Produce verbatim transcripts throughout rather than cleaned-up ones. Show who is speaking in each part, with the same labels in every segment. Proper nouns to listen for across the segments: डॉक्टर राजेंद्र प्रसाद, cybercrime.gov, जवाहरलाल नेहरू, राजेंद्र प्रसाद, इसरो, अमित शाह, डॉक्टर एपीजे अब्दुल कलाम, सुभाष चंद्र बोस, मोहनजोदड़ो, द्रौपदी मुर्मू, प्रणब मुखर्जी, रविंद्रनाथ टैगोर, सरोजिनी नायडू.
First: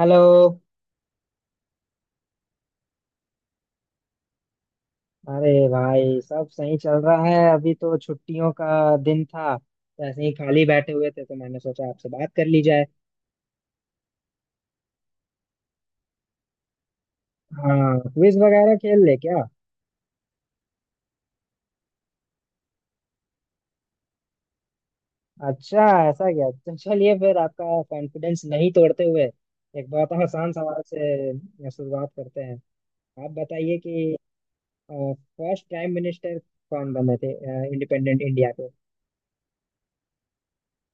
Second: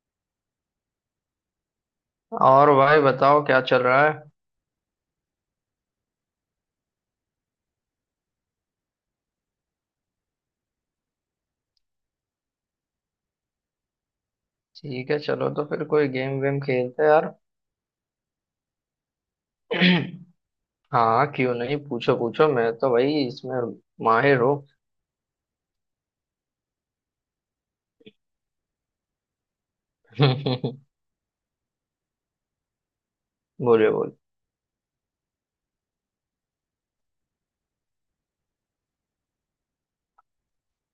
Speaker 1: Hello.
Speaker 2: और भाई बताओ क्या चल रहा है।
Speaker 1: अरे भाई सब सही चल रहा है। अभी तो छुट्टियों का दिन था तो ऐसे ही खाली बैठे हुए थे तो मैंने सोचा आपसे बात कर ली जाए।
Speaker 2: ठीक है, चलो तो फिर कोई गेम वेम खेलते हैं यार।
Speaker 1: हाँ क्विज वगैरह खेल ले क्या।
Speaker 2: हाँ क्यों नहीं, पूछो पूछो मैं तो भाई इसमें माहिर हूँ।
Speaker 1: अच्छा ऐसा क्या? तो चलिए फिर आपका कॉन्फिडेंस नहीं तोड़ते हुए एक बहुत आसान
Speaker 2: बोलिए।
Speaker 1: सवाल से शुरुआत करते हैं। आप बताइए कि
Speaker 2: बोल।
Speaker 1: फर्स्ट प्राइम मिनिस्टर कौन बने थे इंडिपेंडेंट इंडिया के।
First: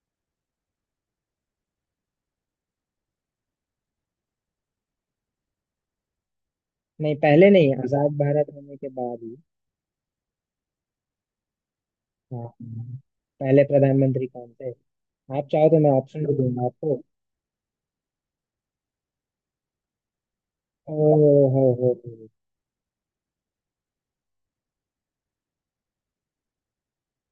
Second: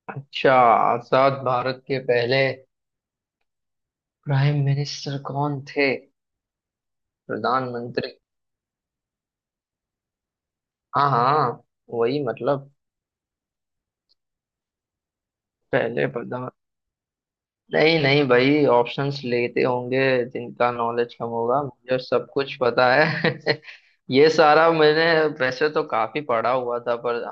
Speaker 2: अच्छा, आजाद भारत के पहले प्राइम मिनिस्टर कौन थे?
Speaker 1: नहीं पहले नहीं,
Speaker 2: प्रधानमंत्री।
Speaker 1: आजाद भारत होने के बाद ही।
Speaker 2: हाँ हाँ, वही
Speaker 1: हाँ,
Speaker 2: मतलब।
Speaker 1: पहले प्रधानमंत्री कौन थे? आप चाहो तो मैं
Speaker 2: पहले
Speaker 1: ऑप्शन भी
Speaker 2: प्रधान।
Speaker 1: दूंगा आपको।
Speaker 2: नहीं नहीं भाई, ऑप्शंस लेते होंगे जिनका
Speaker 1: ओ
Speaker 2: नॉलेज कम होगा,
Speaker 1: हो हो
Speaker 2: मुझे सब
Speaker 1: हो।
Speaker 2: कुछ पता है। ये सारा मैंने वैसे तो काफी पढ़ा हुआ था पर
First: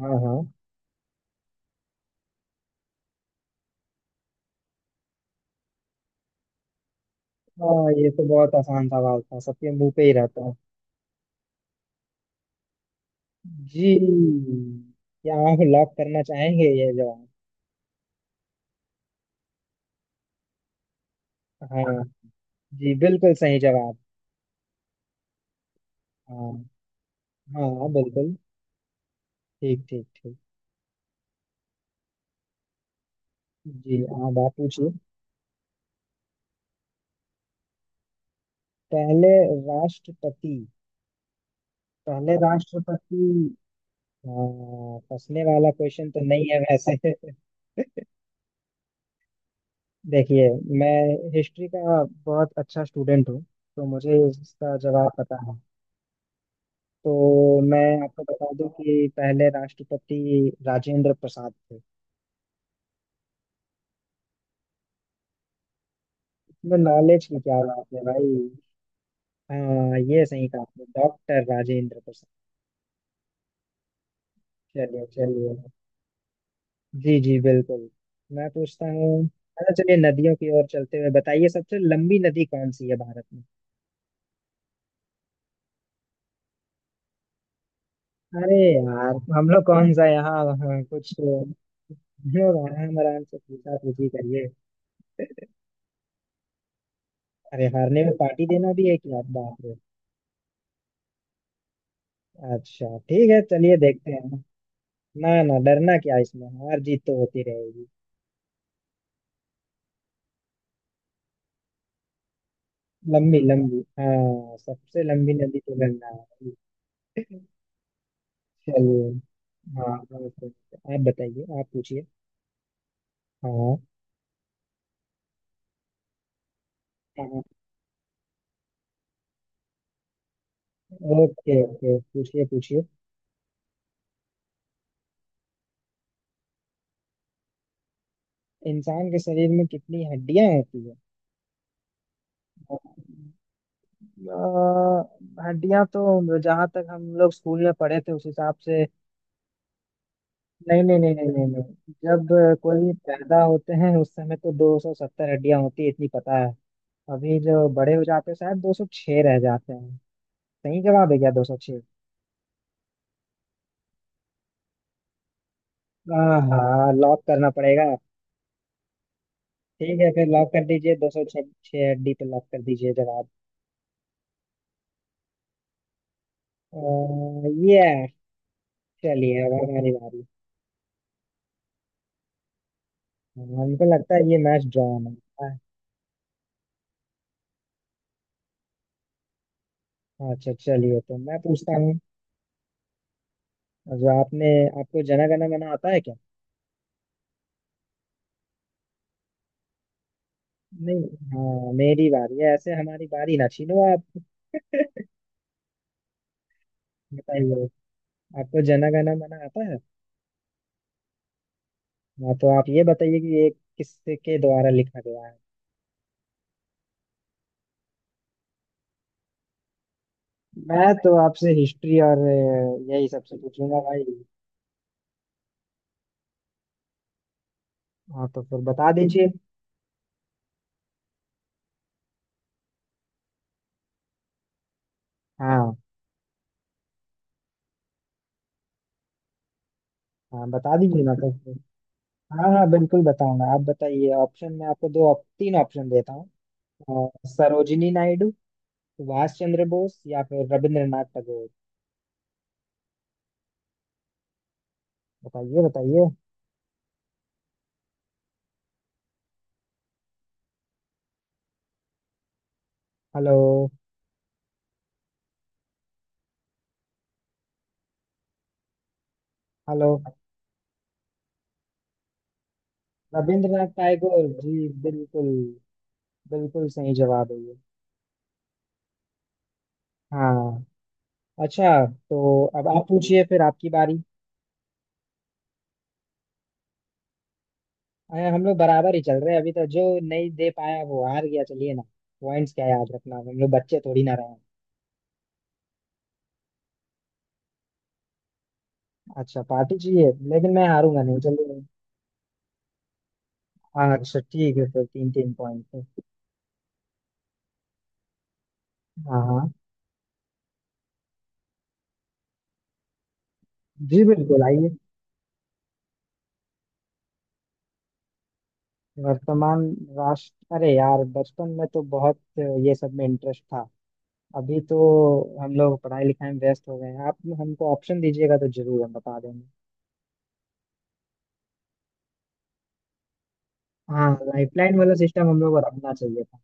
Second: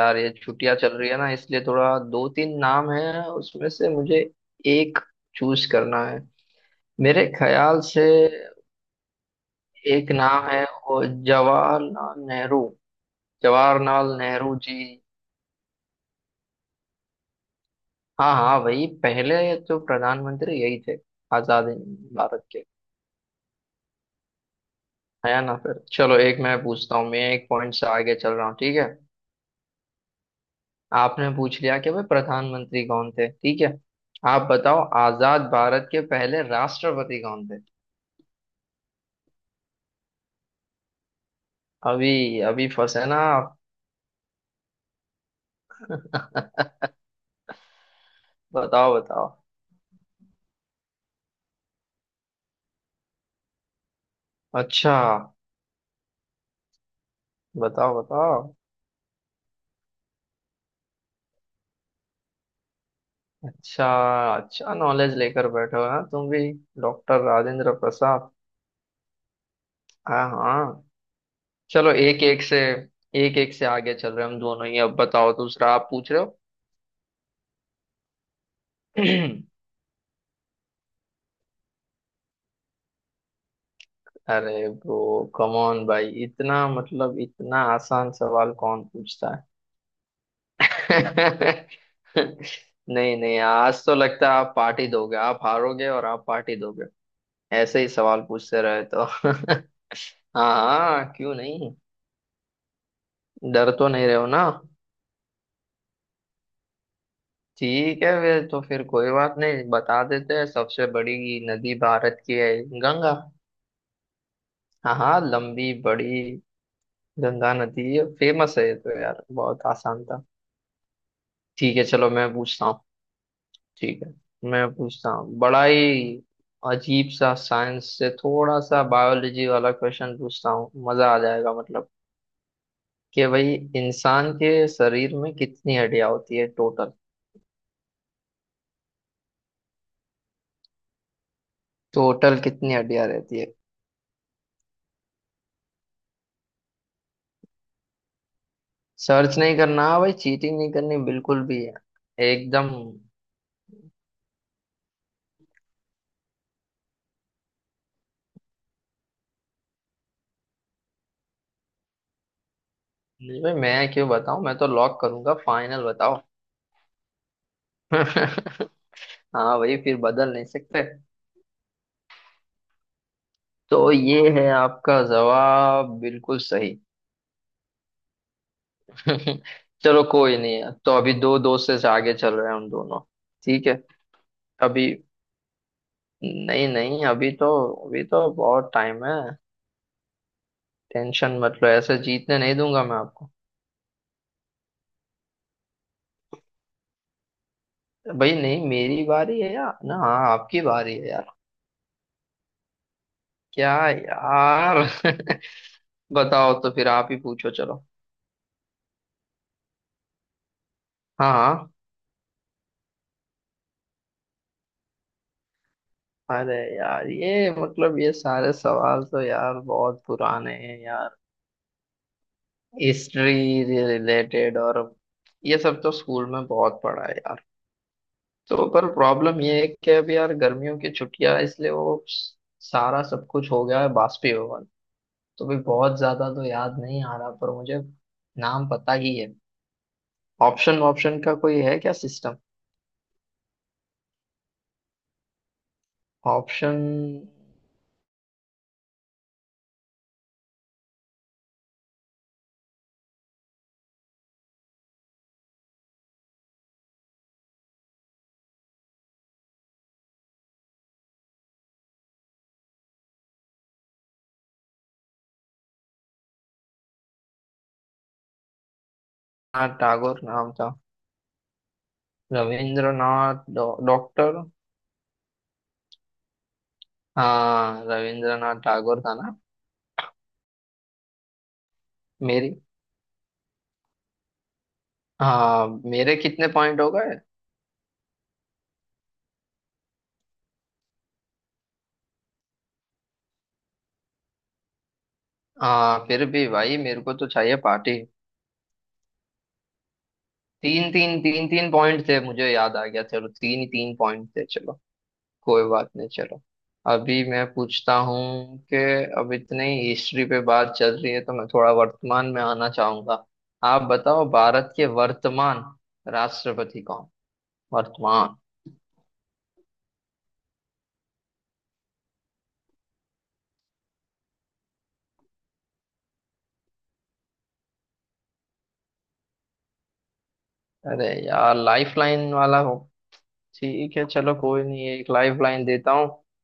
Speaker 1: हाँ
Speaker 2: ये
Speaker 1: हाँ
Speaker 2: छुट्टियां चल रही है ना, इसलिए थोड़ा दो तीन नाम है उसमें से मुझे एक चूज करना है मेरे ख्याल
Speaker 1: हाँ,
Speaker 2: से।
Speaker 1: ये तो बहुत आसान सवाल था, सबके मुंह पे
Speaker 2: एक
Speaker 1: ही रहता
Speaker 2: नाम
Speaker 1: है।
Speaker 2: है वो, जवाहरलाल नेहरू।
Speaker 1: जी,
Speaker 2: जवाहरलाल नेहरू जी।
Speaker 1: क्या आप लॉक करना चाहेंगे ये जवाब?
Speaker 2: हाँ हाँ, वही पहले तो प्रधानमंत्री यही थे आजाद
Speaker 1: हाँ,
Speaker 2: हिंद भारत के।
Speaker 1: जी बिल्कुल सही जवाब।
Speaker 2: है ना? फिर चलो एक मैं
Speaker 1: हाँ
Speaker 2: पूछता हूँ, मैं एक
Speaker 1: हाँ,
Speaker 2: पॉइंट से
Speaker 1: हाँ,
Speaker 2: आगे चल
Speaker 1: बिल्कुल।
Speaker 2: रहा हूँ ठीक है।
Speaker 1: ठीक ठीक ठीक।
Speaker 2: आपने पूछ लिया कि भाई प्रधानमंत्री कौन थे, ठीक है।
Speaker 1: जी अब
Speaker 2: आप
Speaker 1: आप
Speaker 2: बताओ,
Speaker 1: पूछिए।
Speaker 2: आजाद भारत के पहले राष्ट्रपति कौन थे?
Speaker 1: पहले राष्ट्रपति, पहले
Speaker 2: अभी अभी फंसे ना
Speaker 1: राष्ट्रपति,
Speaker 2: आप।
Speaker 1: हाँ फंसने वाला क्वेश्चन तो नहीं है वैसे।
Speaker 2: बताओ बताओ।
Speaker 1: देखिए मैं हिस्ट्री का बहुत अच्छा स्टूडेंट हूँ, तो मुझे इसका
Speaker 2: अच्छा।
Speaker 1: जवाब पता है। तो मैं
Speaker 2: बताओ
Speaker 1: आपको बता
Speaker 2: बताओ।
Speaker 1: दूं कि पहले राष्ट्रपति राजेंद्र प्रसाद थे।
Speaker 2: अच्छा। अच्छा नॉलेज लेकर बैठे हो ना तुम भी।
Speaker 1: मैं,
Speaker 2: डॉक्टर
Speaker 1: नॉलेज की क्या
Speaker 2: राजेंद्र
Speaker 1: बात है भाई।
Speaker 2: प्रसाद।
Speaker 1: हाँ ये
Speaker 2: हाँ
Speaker 1: सही कहा आपने,
Speaker 2: हाँ,
Speaker 1: डॉक्टर
Speaker 2: चलो
Speaker 1: राजेंद्र
Speaker 2: एक
Speaker 1: प्रसाद।
Speaker 2: एक से एक एक से आगे चल रहे हैं हम दोनों ही। अब
Speaker 1: चलिए
Speaker 2: बताओ,
Speaker 1: चलिए।
Speaker 2: दूसरा आप पूछ रहे
Speaker 1: जी जी बिल्कुल। मैं पूछता
Speaker 2: हो।
Speaker 1: हूँ। अच्छा चलिए नदियों की ओर चलते हुए बताइए सबसे लंबी नदी कौन सी है भारत में।
Speaker 2: अरे ब्रो, कम ऑन भाई, इतना मतलब इतना आसान सवाल
Speaker 1: अरे
Speaker 2: कौन
Speaker 1: यार
Speaker 2: पूछता है?
Speaker 1: हम लोग कौन सा यहाँ, हाँ, हाँ, कुछ हम लोग आराम
Speaker 2: नहीं
Speaker 1: आराम से
Speaker 2: नहीं,
Speaker 1: पूछा
Speaker 2: आज तो
Speaker 1: पूछी
Speaker 2: लगता है
Speaker 1: करिए।
Speaker 2: आप पार्टी दोगे, आप हारोगे और आप पार्टी दोगे
Speaker 1: अरे
Speaker 2: ऐसे ही
Speaker 1: हारने में
Speaker 2: सवाल
Speaker 1: पार्टी
Speaker 2: पूछते
Speaker 1: देना
Speaker 2: रहे
Speaker 1: भी है
Speaker 2: तो।
Speaker 1: क्या, बाप रे।
Speaker 2: हाँ हाँ क्यों नहीं।
Speaker 1: अच्छा ठीक है
Speaker 2: डर
Speaker 1: चलिए
Speaker 2: तो नहीं
Speaker 1: देखते
Speaker 2: रहे हो
Speaker 1: हैं।
Speaker 2: ना?
Speaker 1: ना ना, डरना क्या इसमें, हार जीत तो होती रहेगी।
Speaker 2: ठीक है, वे तो फिर कोई बात नहीं, बता देते हैं। सबसे बड़ी नदी भारत की है गंगा।
Speaker 1: लंबी लंबी, हाँ
Speaker 2: हाँ
Speaker 1: सबसे
Speaker 2: हाँ,
Speaker 1: लंबी नदी
Speaker 2: लंबी
Speaker 1: तो गंगा
Speaker 2: बड़ी
Speaker 1: है।
Speaker 2: गंगा नदी फेमस है, ये तो
Speaker 1: चलिए।
Speaker 2: यार बहुत
Speaker 1: हाँ
Speaker 2: आसान था।
Speaker 1: Okay, okay. आप बताइए आप
Speaker 2: ठीक है
Speaker 1: पूछिए।
Speaker 2: चलो मैं पूछता हूँ।
Speaker 1: हाँ
Speaker 2: ठीक है, मैं पूछता हूँ बड़ा ही अजीब सा,
Speaker 1: हाँ।
Speaker 2: साइंस से थोड़ा सा बायोलॉजी वाला क्वेश्चन पूछता हूँ, मजा आ जाएगा
Speaker 1: ओके
Speaker 2: मतलब।
Speaker 1: ओके पूछिए पूछिए।
Speaker 2: कि भाई, इंसान के शरीर में कितनी हड्डियां होती है टोटल?
Speaker 1: इंसान के शरीर में कितनी हड्डियां होती है?
Speaker 2: टोटल कितनी हड्डियां रहती है?
Speaker 1: हड्डियां तो जहां तक हम लोग स्कूल में पढ़े थे उस हिसाब से,
Speaker 2: सर्च नहीं करना भाई, चीटिंग नहीं
Speaker 1: नहीं
Speaker 2: करनी
Speaker 1: नहीं नहीं नहीं
Speaker 2: बिल्कुल
Speaker 1: नहीं
Speaker 2: भी
Speaker 1: नहीं,
Speaker 2: है।
Speaker 1: जब अ,
Speaker 2: एकदम।
Speaker 1: कोई पैदा होते हैं उस समय तो दो सौ सत्तर हड्डियां होती है, इतनी पता है। अभी जो बड़े हो जाते हैं शायद दो सौ छह रह जाते हैं। सही जवाब है क्या, दो सौ छह?
Speaker 2: नहीं भाई, मैं क्यों बताऊं, मैं तो लॉक करूंगा, फाइनल बताओ।
Speaker 1: हाँ हाँ लॉक करना पड़ेगा।
Speaker 2: हाँ भाई, फिर
Speaker 1: ठीक है फिर
Speaker 2: बदल नहीं
Speaker 1: लॉक कर
Speaker 2: सकते।
Speaker 1: दीजिए, दो सौ छह हड्डी पे लॉक कर दीजिए जवाब
Speaker 2: तो ये है आपका जवाब, बिल्कुल सही।
Speaker 1: ये। चलिए अब हमारी
Speaker 2: चलो
Speaker 1: बारी।
Speaker 2: कोई नहीं, है तो अभी दो दोस्त से आगे चल रहे हैं हम दोनों।
Speaker 1: हाँ,
Speaker 2: ठीक है।
Speaker 1: हमको लगता है ये मैच ड्रॉ
Speaker 2: अभी,
Speaker 1: होने वाला
Speaker 2: नहीं नहीं, अभी तो अभी तो बहुत टाइम है।
Speaker 1: है। अच्छा चलिए तो मैं
Speaker 2: टेंशन मत लो,
Speaker 1: पूछता
Speaker 2: ऐसे
Speaker 1: हूँ।
Speaker 2: जीतने नहीं दूंगा मैं आपको।
Speaker 1: जो आपने, आपको जना गण मन आता है क्या?
Speaker 2: भाई नहीं, मेरी बारी है यार ना। हाँ आपकी बारी
Speaker 1: नहीं,
Speaker 2: है यार।
Speaker 1: हाँ मेरी बारी है, ऐसे हमारी बारी ना
Speaker 2: क्या
Speaker 1: छीनो आप।
Speaker 2: यार। बताओ तो फिर आप ही पूछो
Speaker 1: बताइए
Speaker 2: चलो।
Speaker 1: आपको जना गण मना आता है?
Speaker 2: हाँ हाँ।
Speaker 1: हाँ तो आप ये बताइए कि ये किसके द्वारा लिखा गया है?
Speaker 2: अरे यार ये मतलब ये सारे सवाल तो यार बहुत पुराने हैं
Speaker 1: मैं
Speaker 2: यार।
Speaker 1: तो आपसे हिस्ट्री और अ, यही सबसे
Speaker 2: हिस्ट्री
Speaker 1: पूछूंगा भाई।
Speaker 2: रिलेटेड और ये सब तो स्कूल में बहुत पढ़ा है यार।
Speaker 1: हाँ तो फिर
Speaker 2: तो पर
Speaker 1: बता दीजिए।
Speaker 2: प्रॉब्लम ये है कि अब यार गर्मियों की छुट्टियां, इसलिए वो स- सारा सब कुछ हो गया है बाष्पीभवन, तो भी
Speaker 1: हाँ
Speaker 2: बहुत ज्यादा तो याद नहीं आ रहा पर मुझे नाम पता ही है।
Speaker 1: हाँ बता
Speaker 2: ऑप्शन
Speaker 1: दीजिए ना
Speaker 2: ऑप्शन
Speaker 1: तो
Speaker 2: का
Speaker 1: फिर।
Speaker 2: कोई है क्या सिस्टम?
Speaker 1: हाँ हाँ बिल्कुल बताऊंगा, आप बताइए, ऑप्शन में आपको दो ऑप, तीन ऑप्शन देता हूँ।
Speaker 2: ऑप्शन।
Speaker 1: अ, सरोजिनी नायडू, सुभाष चंद्र बोस या फिर रविंद्रनाथ टैगोर। बताइए बताइए। हेलो।
Speaker 2: हाँ,
Speaker 1: हेलो।
Speaker 2: टैगोर नाम था। रविंद्रनाथ
Speaker 1: रविंद्रनाथ
Speaker 2: डॉ-
Speaker 1: टैगोर
Speaker 2: डॉक्टर।
Speaker 1: जी, बिल्कुल बिल्कुल सही जवाब है ये।
Speaker 2: हाँ रविंद्रनाथ टैगोर था ना।
Speaker 1: हाँ। अच्छा तो
Speaker 2: मेरी,
Speaker 1: अब आप पूछिए, फिर आपकी बारी।
Speaker 2: हाँ मेरे कितने पॉइंट हो गए?
Speaker 1: अरे हम लोग बराबर ही चल रहे हैं अभी तो, जो नहीं दे पाया वो हार गया चलिए ना। पॉइंट्स क्या याद रखना, हम लोग बच्चे थोड़ी ना रहे हैं।
Speaker 2: हाँ फिर भी भाई मेरे को तो चाहिए पार्टी।
Speaker 1: अच्छा पार्टी चाहिए, लेकिन मैं
Speaker 2: तीन
Speaker 1: हारूंगा नहीं
Speaker 2: तीन तीन
Speaker 1: चलिए।
Speaker 2: तीन पॉइंट थे, मुझे याद आ गया, चलो तीन ही
Speaker 1: हाँ
Speaker 2: तीन
Speaker 1: अच्छा
Speaker 2: पॉइंट थे
Speaker 1: ठीक है
Speaker 2: चलो।
Speaker 1: फिर, तीन तीन
Speaker 2: कोई
Speaker 1: पॉइंट।
Speaker 2: बात नहीं चलो। अभी मैं पूछता हूँ कि,
Speaker 1: हाँ
Speaker 2: अब
Speaker 1: हाँ
Speaker 2: इतनी हिस्ट्री पे बात चल रही है तो मैं थोड़ा वर्तमान में आना चाहूंगा। आप
Speaker 1: जी
Speaker 2: बताओ,
Speaker 1: बिल्कुल
Speaker 2: भारत
Speaker 1: आइए।
Speaker 2: के वर्तमान राष्ट्रपति कौन? वर्तमान।
Speaker 1: वर्तमान राष्ट्र, अरे यार बचपन में तो बहुत ये सब में इंटरेस्ट था, अभी तो हम लोग पढ़ाई लिखाई में व्यस्त हो गए हैं, आप हमको ऑप्शन दीजिएगा तो जरूर हम बता देंगे।
Speaker 2: अरे यार, लाइफ लाइन वाला हो? ठीक है
Speaker 1: हाँ
Speaker 2: चलो कोई
Speaker 1: लाइफलाइन
Speaker 2: नहीं,
Speaker 1: वाला
Speaker 2: एक
Speaker 1: सिस्टम
Speaker 2: लाइफ
Speaker 1: हम लोग को
Speaker 2: लाइन देता
Speaker 1: रखना
Speaker 2: हूँ।
Speaker 1: चाहिए था,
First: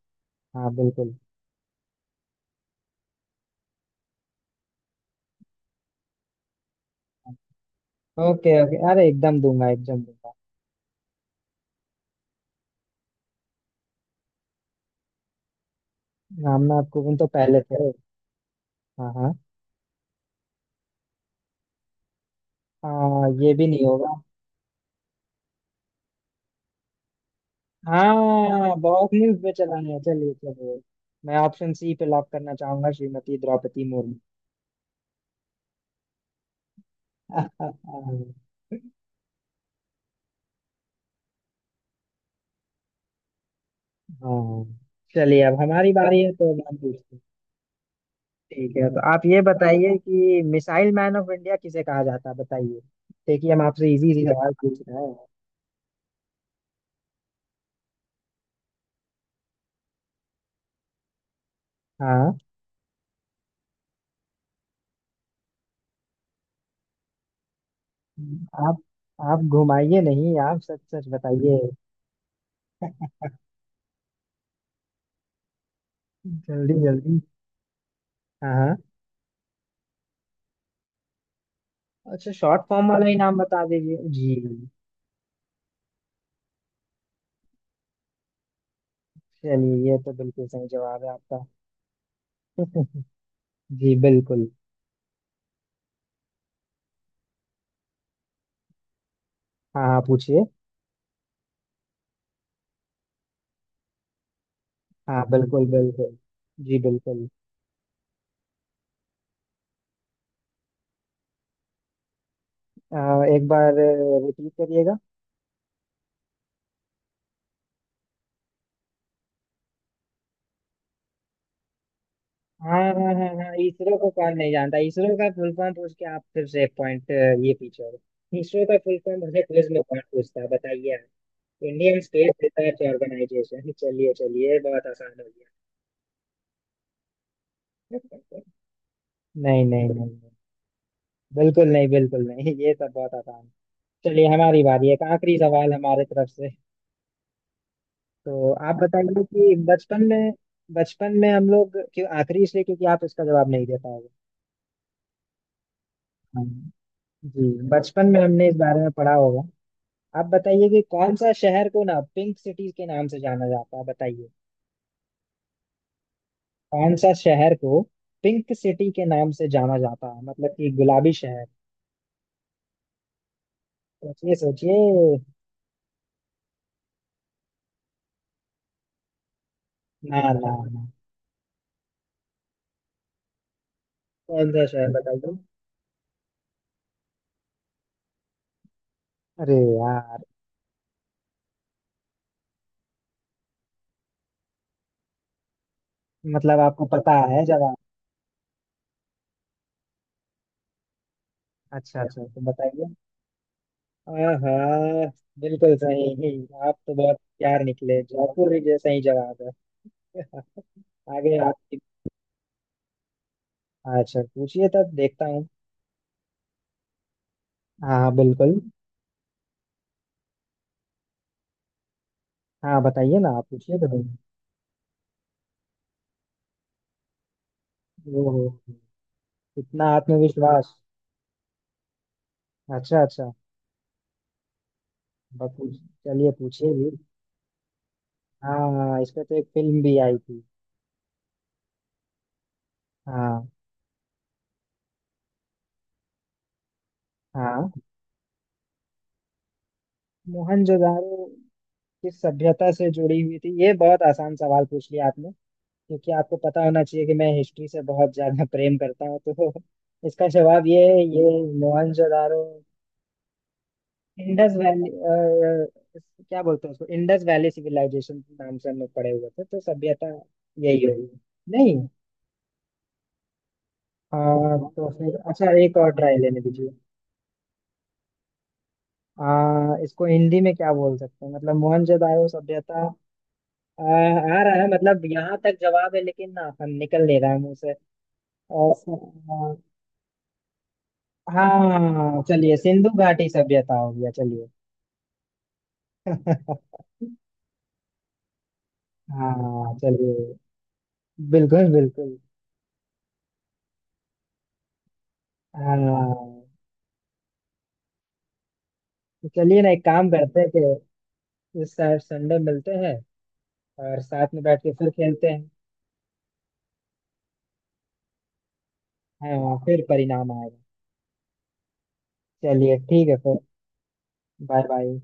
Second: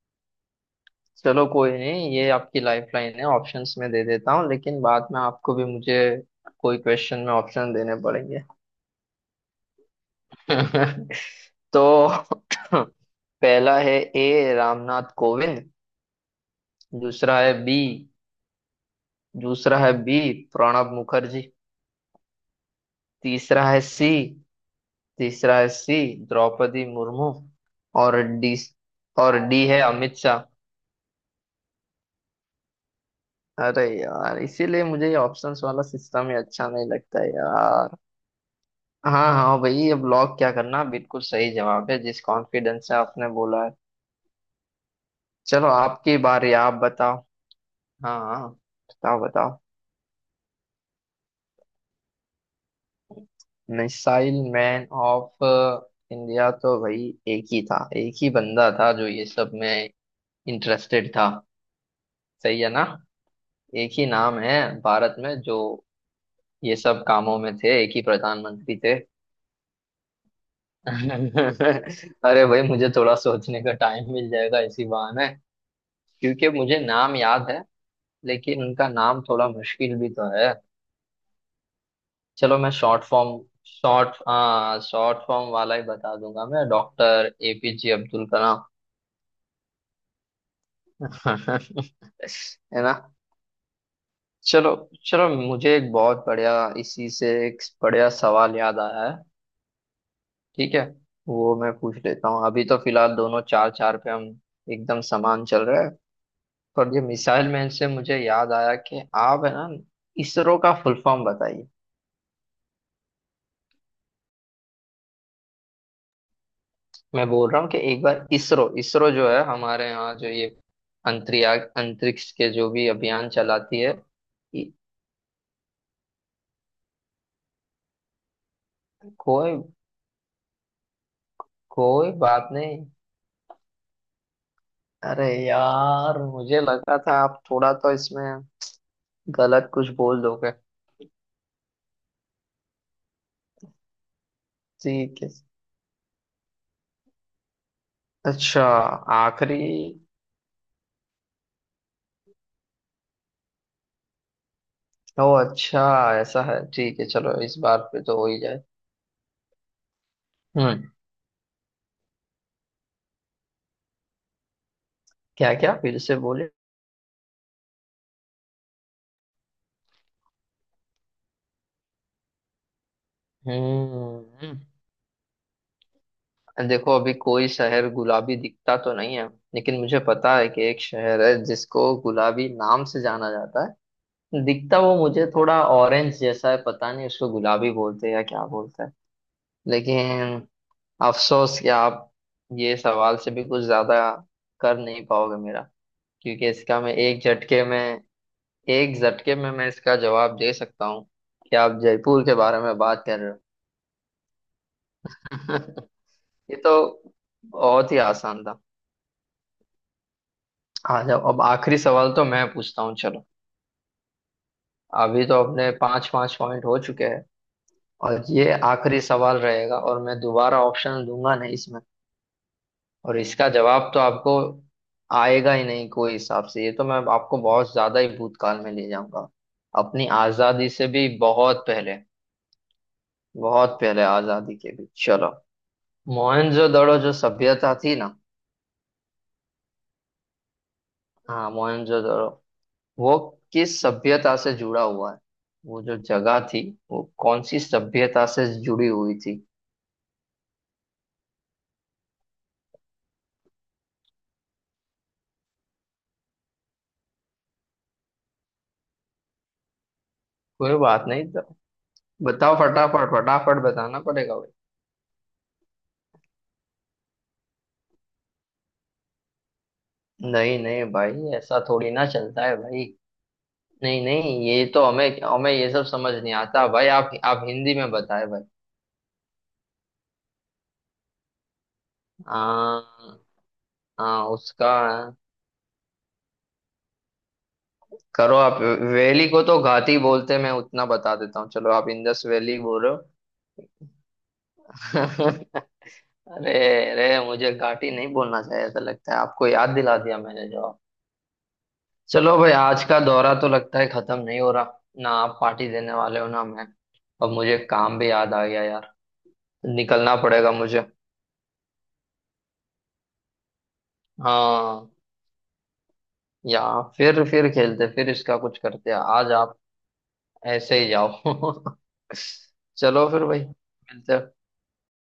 Speaker 1: हाँ बिल्कुल।
Speaker 2: चलो कोई नहीं, ये आपकी लाइफ लाइन है, ऑप्शंस में दे देता हूँ, लेकिन बाद में आपको भी मुझे कोई क्वेश्चन में ऑप्शन देने पड़ेंगे।
Speaker 1: ओके ओके अरे एकदम दूंगा एकदम दूंगा।
Speaker 2: तो पहला है ए, रामनाथ कोविंद।
Speaker 1: हम ना आपको, उन तो
Speaker 2: दूसरा है
Speaker 1: पहले
Speaker 2: बी,
Speaker 1: थे। हाँ हाँ,
Speaker 2: दूसरा है बी प्रणब मुखर्जी।
Speaker 1: हाँ ये
Speaker 2: तीसरा
Speaker 1: भी
Speaker 2: है
Speaker 1: नहीं
Speaker 2: सी,
Speaker 1: होगा।
Speaker 2: तीसरा है सी द्रौपदी मुर्मू। और डी,
Speaker 1: हाँ बहुत न्यूज
Speaker 2: और
Speaker 1: पे
Speaker 2: डी
Speaker 1: चला
Speaker 2: है
Speaker 1: है,
Speaker 2: अमित
Speaker 1: चलिए
Speaker 2: शाह।
Speaker 1: चलिए। मैं ऑप्शन सी पे लॉक करना चाहूंगा, श्रीमती
Speaker 2: अरे
Speaker 1: द्रौपदी मुर्मू।
Speaker 2: यार, इसीलिए मुझे ये ऑप्शंस वाला सिस्टम ही अच्छा नहीं लगता है यार। हाँ हाँ भाई, अब लॉक क्या करना, बिल्कुल सही जवाब है, जिस कॉन्फिडेंस से आपने बोला है।
Speaker 1: हाँ। चलिए अब
Speaker 2: चलो
Speaker 1: हमारी
Speaker 2: आपकी
Speaker 1: बारी है तो
Speaker 2: बारी, आप
Speaker 1: हम पूछते
Speaker 2: बताओ।
Speaker 1: हैं।
Speaker 2: हाँ हाँ।
Speaker 1: ठीक है तो
Speaker 2: बताओ
Speaker 1: आप ये
Speaker 2: बताओ।
Speaker 1: बताइए कि मिसाइल मैन ऑफ इंडिया किसे कहा जाता है, बताइए। देखिए हम आपसे इजी इजी
Speaker 2: मिसाइल
Speaker 1: सवाल पूछ
Speaker 2: मैन
Speaker 1: रहे हैं।
Speaker 2: ऑफ इंडिया तो भाई एक ही था, एक ही बंदा था जो ये सब में इंटरेस्टेड था।
Speaker 1: हाँ।
Speaker 2: सही है ना? एक ही नाम है भारत में जो ये सब कामों में थे, एक ही प्रधानमंत्री
Speaker 1: आप
Speaker 2: थे।
Speaker 1: आप घुमाइए नहीं, आप सच सच बताइए।
Speaker 2: अरे भाई, मुझे थोड़ा सोचने का टाइम मिल जाएगा इसी बहाने, क्योंकि
Speaker 1: जल्दी
Speaker 2: मुझे नाम
Speaker 1: जल्दी।
Speaker 2: याद है
Speaker 1: हाँ
Speaker 2: लेकिन
Speaker 1: हाँ।
Speaker 2: उनका नाम थोड़ा मुश्किल भी तो है।
Speaker 1: अच्छा
Speaker 2: चलो
Speaker 1: शॉर्ट
Speaker 2: मैं
Speaker 1: फॉर्म
Speaker 2: शॉर्ट
Speaker 1: वाला ही
Speaker 2: फॉर्म,
Speaker 1: नाम बता दीजिए
Speaker 2: शॉर्ट
Speaker 1: जी।
Speaker 2: हाँ शॉर्ट फॉर्म वाला ही बता दूंगा मैं, डॉक्टर एपीजे अब्दुल कलाम।
Speaker 1: चलिए ये तो बिल्कुल सही जवाब है आपका।
Speaker 2: है ना?
Speaker 1: जी बिल्कुल।
Speaker 2: चलो, चलो मुझे एक बहुत बढ़िया, इसी से एक बढ़िया सवाल याद आया है।
Speaker 1: हाँ हाँ पूछिए।
Speaker 2: ठीक है वो मैं पूछ लेता हूँ, अभी तो फिलहाल दोनों चार चार पे हम एकदम
Speaker 1: हाँ
Speaker 2: समान चल
Speaker 1: बिल्कुल
Speaker 2: रहे हैं।
Speaker 1: बिल्कुल, जी
Speaker 2: पर ये
Speaker 1: बिल्कुल।
Speaker 2: मिसाइल मैन से मुझे याद आया कि आप है ना, इसरो का फुल फॉर्म बताइए।
Speaker 1: अ, एक बार रिपीट करिएगा।
Speaker 2: मैं बोल रहा हूँ कि एक बार इसरो, इसरो जो है हमारे यहाँ जो ये अंतरिक्ष अंतरिक्ष के जो
Speaker 1: हाँ
Speaker 2: भी
Speaker 1: हाँ हाँ
Speaker 2: अभियान
Speaker 1: हाँ
Speaker 2: चलाती है।
Speaker 1: इसरो को कौन नहीं
Speaker 2: इ-
Speaker 1: जानता, इसरो का फुल फॉर्म पूछ के आप फिर से पॉइंट ये पीछे हो गए। इसरो का फुल फॉर्म मुझे
Speaker 2: कोई,
Speaker 1: क्विज में कौन पूछता है बताइए आप। इंडियन
Speaker 2: कोई
Speaker 1: स्पेस
Speaker 2: बात
Speaker 1: रिसर्च
Speaker 2: नहीं।
Speaker 1: ऑर्गेनाइजेशन, चलिए चलिए ये बहुत आसान
Speaker 2: अरे
Speaker 1: हो
Speaker 2: यार, मुझे लगा था आप थोड़ा तो इसमें
Speaker 1: गया। नहीं
Speaker 2: गलत
Speaker 1: नहीं
Speaker 2: कुछ
Speaker 1: नहीं
Speaker 2: बोल
Speaker 1: नहीं,
Speaker 2: दोगे।
Speaker 1: बिल्कुल नहीं बिल्कुल नहीं, ये सब बहुत आसान है। चलिए हमारी बारी है, एक
Speaker 2: ठीक है।
Speaker 1: आखिरी सवाल हमारे तरफ से। तो
Speaker 2: अच्छा,
Speaker 1: आप बताइए कि
Speaker 2: आखिरी।
Speaker 1: बचपन में, बचपन में हम लोग, क्यों आखिरी इसलिए क्योंकि आप इसका जवाब नहीं दे पाओगे।
Speaker 2: ओ अच्छा, ऐसा
Speaker 1: हाँ,
Speaker 2: है, ठीक है चलो, इस
Speaker 1: जी
Speaker 2: बार पे
Speaker 1: बचपन
Speaker 2: तो
Speaker 1: में
Speaker 2: हो ही
Speaker 1: हमने इस
Speaker 2: जाए।
Speaker 1: बारे में पढ़ा होगा। आप बताइए कि
Speaker 2: हम्म।
Speaker 1: कौन सा शहर को ना पिंक सिटी के नाम से जाना जाता है, बताइए।
Speaker 2: क्या क्या, फिर से बोले।
Speaker 1: कौन सा शहर को पिंक सिटी के नाम से जाना जाता है, मतलब कि गुलाबी शहर। सोचिए
Speaker 2: हम्म।
Speaker 1: सोचिए।
Speaker 2: देखो, अभी कोई शहर गुलाबी दिखता तो नहीं है, लेकिन मुझे
Speaker 1: ना
Speaker 2: पता है
Speaker 1: ना
Speaker 2: कि एक
Speaker 1: ना,
Speaker 2: शहर है जिसको गुलाबी नाम से जाना जाता है।
Speaker 1: कौन सा
Speaker 2: दिखता
Speaker 1: शहर
Speaker 2: वो मुझे
Speaker 1: बताइए।
Speaker 2: थोड़ा ऑरेंज जैसा है, पता नहीं उसको गुलाबी बोलते हैं या क्या बोलते हैं,
Speaker 1: अरे यार,
Speaker 2: लेकिन अफसोस कि आप ये सवाल से भी कुछ ज्यादा कर नहीं पाओगे मेरा, क्योंकि
Speaker 1: मतलब
Speaker 2: इसका
Speaker 1: आपको
Speaker 2: मैं
Speaker 1: पता
Speaker 2: एक
Speaker 1: है
Speaker 2: झटके
Speaker 1: जवाब?
Speaker 2: में, एक झटके में मैं इसका जवाब दे सकता हूँ कि आप
Speaker 1: अच्छा
Speaker 2: जयपुर
Speaker 1: अच्छा
Speaker 2: के
Speaker 1: तो
Speaker 2: बारे में
Speaker 1: बताइए।
Speaker 2: बात कर रहे हो।
Speaker 1: आहा, बिल्कुल सही।
Speaker 2: ये तो
Speaker 1: आप तो बहुत प्यार
Speaker 2: बहुत ही
Speaker 1: निकले,
Speaker 2: आसान
Speaker 1: जयपुर
Speaker 2: था।
Speaker 1: ही, जैसा ही जवाब है।
Speaker 2: आ जाओ,
Speaker 1: आगे
Speaker 2: अब
Speaker 1: आप।
Speaker 2: आखिरी सवाल तो मैं पूछता हूँ चलो।
Speaker 1: अच्छा पूछिए तब
Speaker 2: अभी
Speaker 1: देखता
Speaker 2: तो
Speaker 1: हूँ।
Speaker 2: अपने पांच पांच पॉइंट हो चुके हैं,
Speaker 1: हाँ हाँ
Speaker 2: और ये
Speaker 1: बिल्कुल।
Speaker 2: आखिरी सवाल रहेगा और मैं दोबारा ऑप्शन दूंगा नहीं इसमें,
Speaker 1: हाँ
Speaker 2: और
Speaker 1: बताइए ना, आप
Speaker 2: इसका
Speaker 1: पूछिए तो।
Speaker 2: जवाब तो आपको आएगा ही नहीं कोई हिसाब से, ये तो मैं आपको बहुत ज्यादा ही
Speaker 1: ओहो,
Speaker 2: भूतकाल में ले जाऊंगा।
Speaker 1: इतना
Speaker 2: अपनी आजादी
Speaker 1: आत्मविश्वास।
Speaker 2: से भी बहुत पहले,
Speaker 1: अच्छा अच्छा।
Speaker 2: बहुत पहले आजादी के भी, चलो।
Speaker 1: बस पूछ- चलिए पूछिए भी।
Speaker 2: मोहनजोदड़ो जो सभ्यता थी ना।
Speaker 1: हाँ हाँ, इस पे तो एक फिल्म भी आई थी।
Speaker 2: हाँ मोहनजोदड़ो वो
Speaker 1: हाँ
Speaker 2: किस सभ्यता से जुड़ा हुआ है? वो जो जगह थी वो कौन सी
Speaker 1: हाँ
Speaker 2: सभ्यता से जुड़ी हुई थी?
Speaker 1: मोहनजोदारो किस सभ्यता से जुड़ी हुई थी, ये बहुत आसान सवाल पूछ लिया आपने, क्योंकि आपको पता होना चाहिए कि मैं हिस्ट्री से बहुत ज्यादा प्रेम करता हूँ, तो इसका जवाब
Speaker 2: कोई
Speaker 1: ये है
Speaker 2: बात नहीं
Speaker 1: ये।
Speaker 2: तो।
Speaker 1: मोहनजोदारो
Speaker 2: बताओ फटाफट, फटाफट बताना पड़ेगा भाई।
Speaker 1: इंडस वैली, क्या बोलते हैं उसको, इंडस वैली सिविलाइजेशन नाम से हम लोग पढ़े हुए थे, तो सभ्यता
Speaker 2: नहीं
Speaker 1: यही
Speaker 2: नहीं
Speaker 1: होगी।
Speaker 2: भाई, ऐसा
Speaker 1: नहीं,
Speaker 2: थोड़ी ना चलता है भाई। नहीं नहीं,
Speaker 1: हाँ
Speaker 2: ये तो
Speaker 1: तो फिर
Speaker 2: हमें
Speaker 1: अच्छा
Speaker 2: हमें ये
Speaker 1: एक
Speaker 2: सब
Speaker 1: और
Speaker 2: समझ
Speaker 1: ट्राई
Speaker 2: नहीं
Speaker 1: लेने
Speaker 2: आता
Speaker 1: दीजिए।
Speaker 2: भाई, आप आप हिंदी में बताए भाई।
Speaker 1: आ, इसको हिंदी में क्या बोल सकते हैं मतलब, मोहनजोदाड़ो सभ्यता।
Speaker 2: हाँ,
Speaker 1: आ,
Speaker 2: हाँ
Speaker 1: आ रहा है
Speaker 2: उसका
Speaker 1: मतलब यहाँ तक जवाब है लेकिन ना, हम निकल नहीं रहा है मुंह से।
Speaker 2: करो आप।
Speaker 1: और
Speaker 2: वैली को तो
Speaker 1: स-
Speaker 2: घाटी बोलते हैं, मैं उतना बता
Speaker 1: आ,
Speaker 2: देता हूँ, चलो आप
Speaker 1: हाँ
Speaker 2: इंदस
Speaker 1: चलिए,
Speaker 2: वैली बोल
Speaker 1: सिंधु
Speaker 2: रहे
Speaker 1: घाटी सभ्यता हो गया चलिए।
Speaker 2: हो। अरे, अरे मुझे घाटी नहीं बोलना चाहिए ऐसा लगता है, आपको याद
Speaker 1: हाँ
Speaker 2: दिला दिया
Speaker 1: चलिए,
Speaker 2: मैंने जवाब।
Speaker 1: बिल्कुल बिल्कुल।
Speaker 2: चलो भाई, आज का दौरा तो लगता है खत्म नहीं हो रहा, ना आप पार्टी
Speaker 1: हाँ
Speaker 2: देने वाले हो ना मैं। अब मुझे काम भी याद आ गया यार,
Speaker 1: तो चलिए ना एक काम
Speaker 2: निकलना
Speaker 1: करते हैं
Speaker 2: पड़ेगा मुझे।
Speaker 1: कि इस साल संडे मिलते हैं और साथ में बैठ के
Speaker 2: हाँ,
Speaker 1: फिर खेलते हैं।
Speaker 2: या फिर फिर खेलते फिर इसका कुछ करते हैं। आज
Speaker 1: हाँ
Speaker 2: आप
Speaker 1: फिर परिणाम आएगा।
Speaker 2: ऐसे ही जाओ।
Speaker 1: चलिए ठीक
Speaker 2: चलो
Speaker 1: है
Speaker 2: फिर
Speaker 1: फिर।
Speaker 2: भाई, मिलते हैं।
Speaker 1: Bye bye.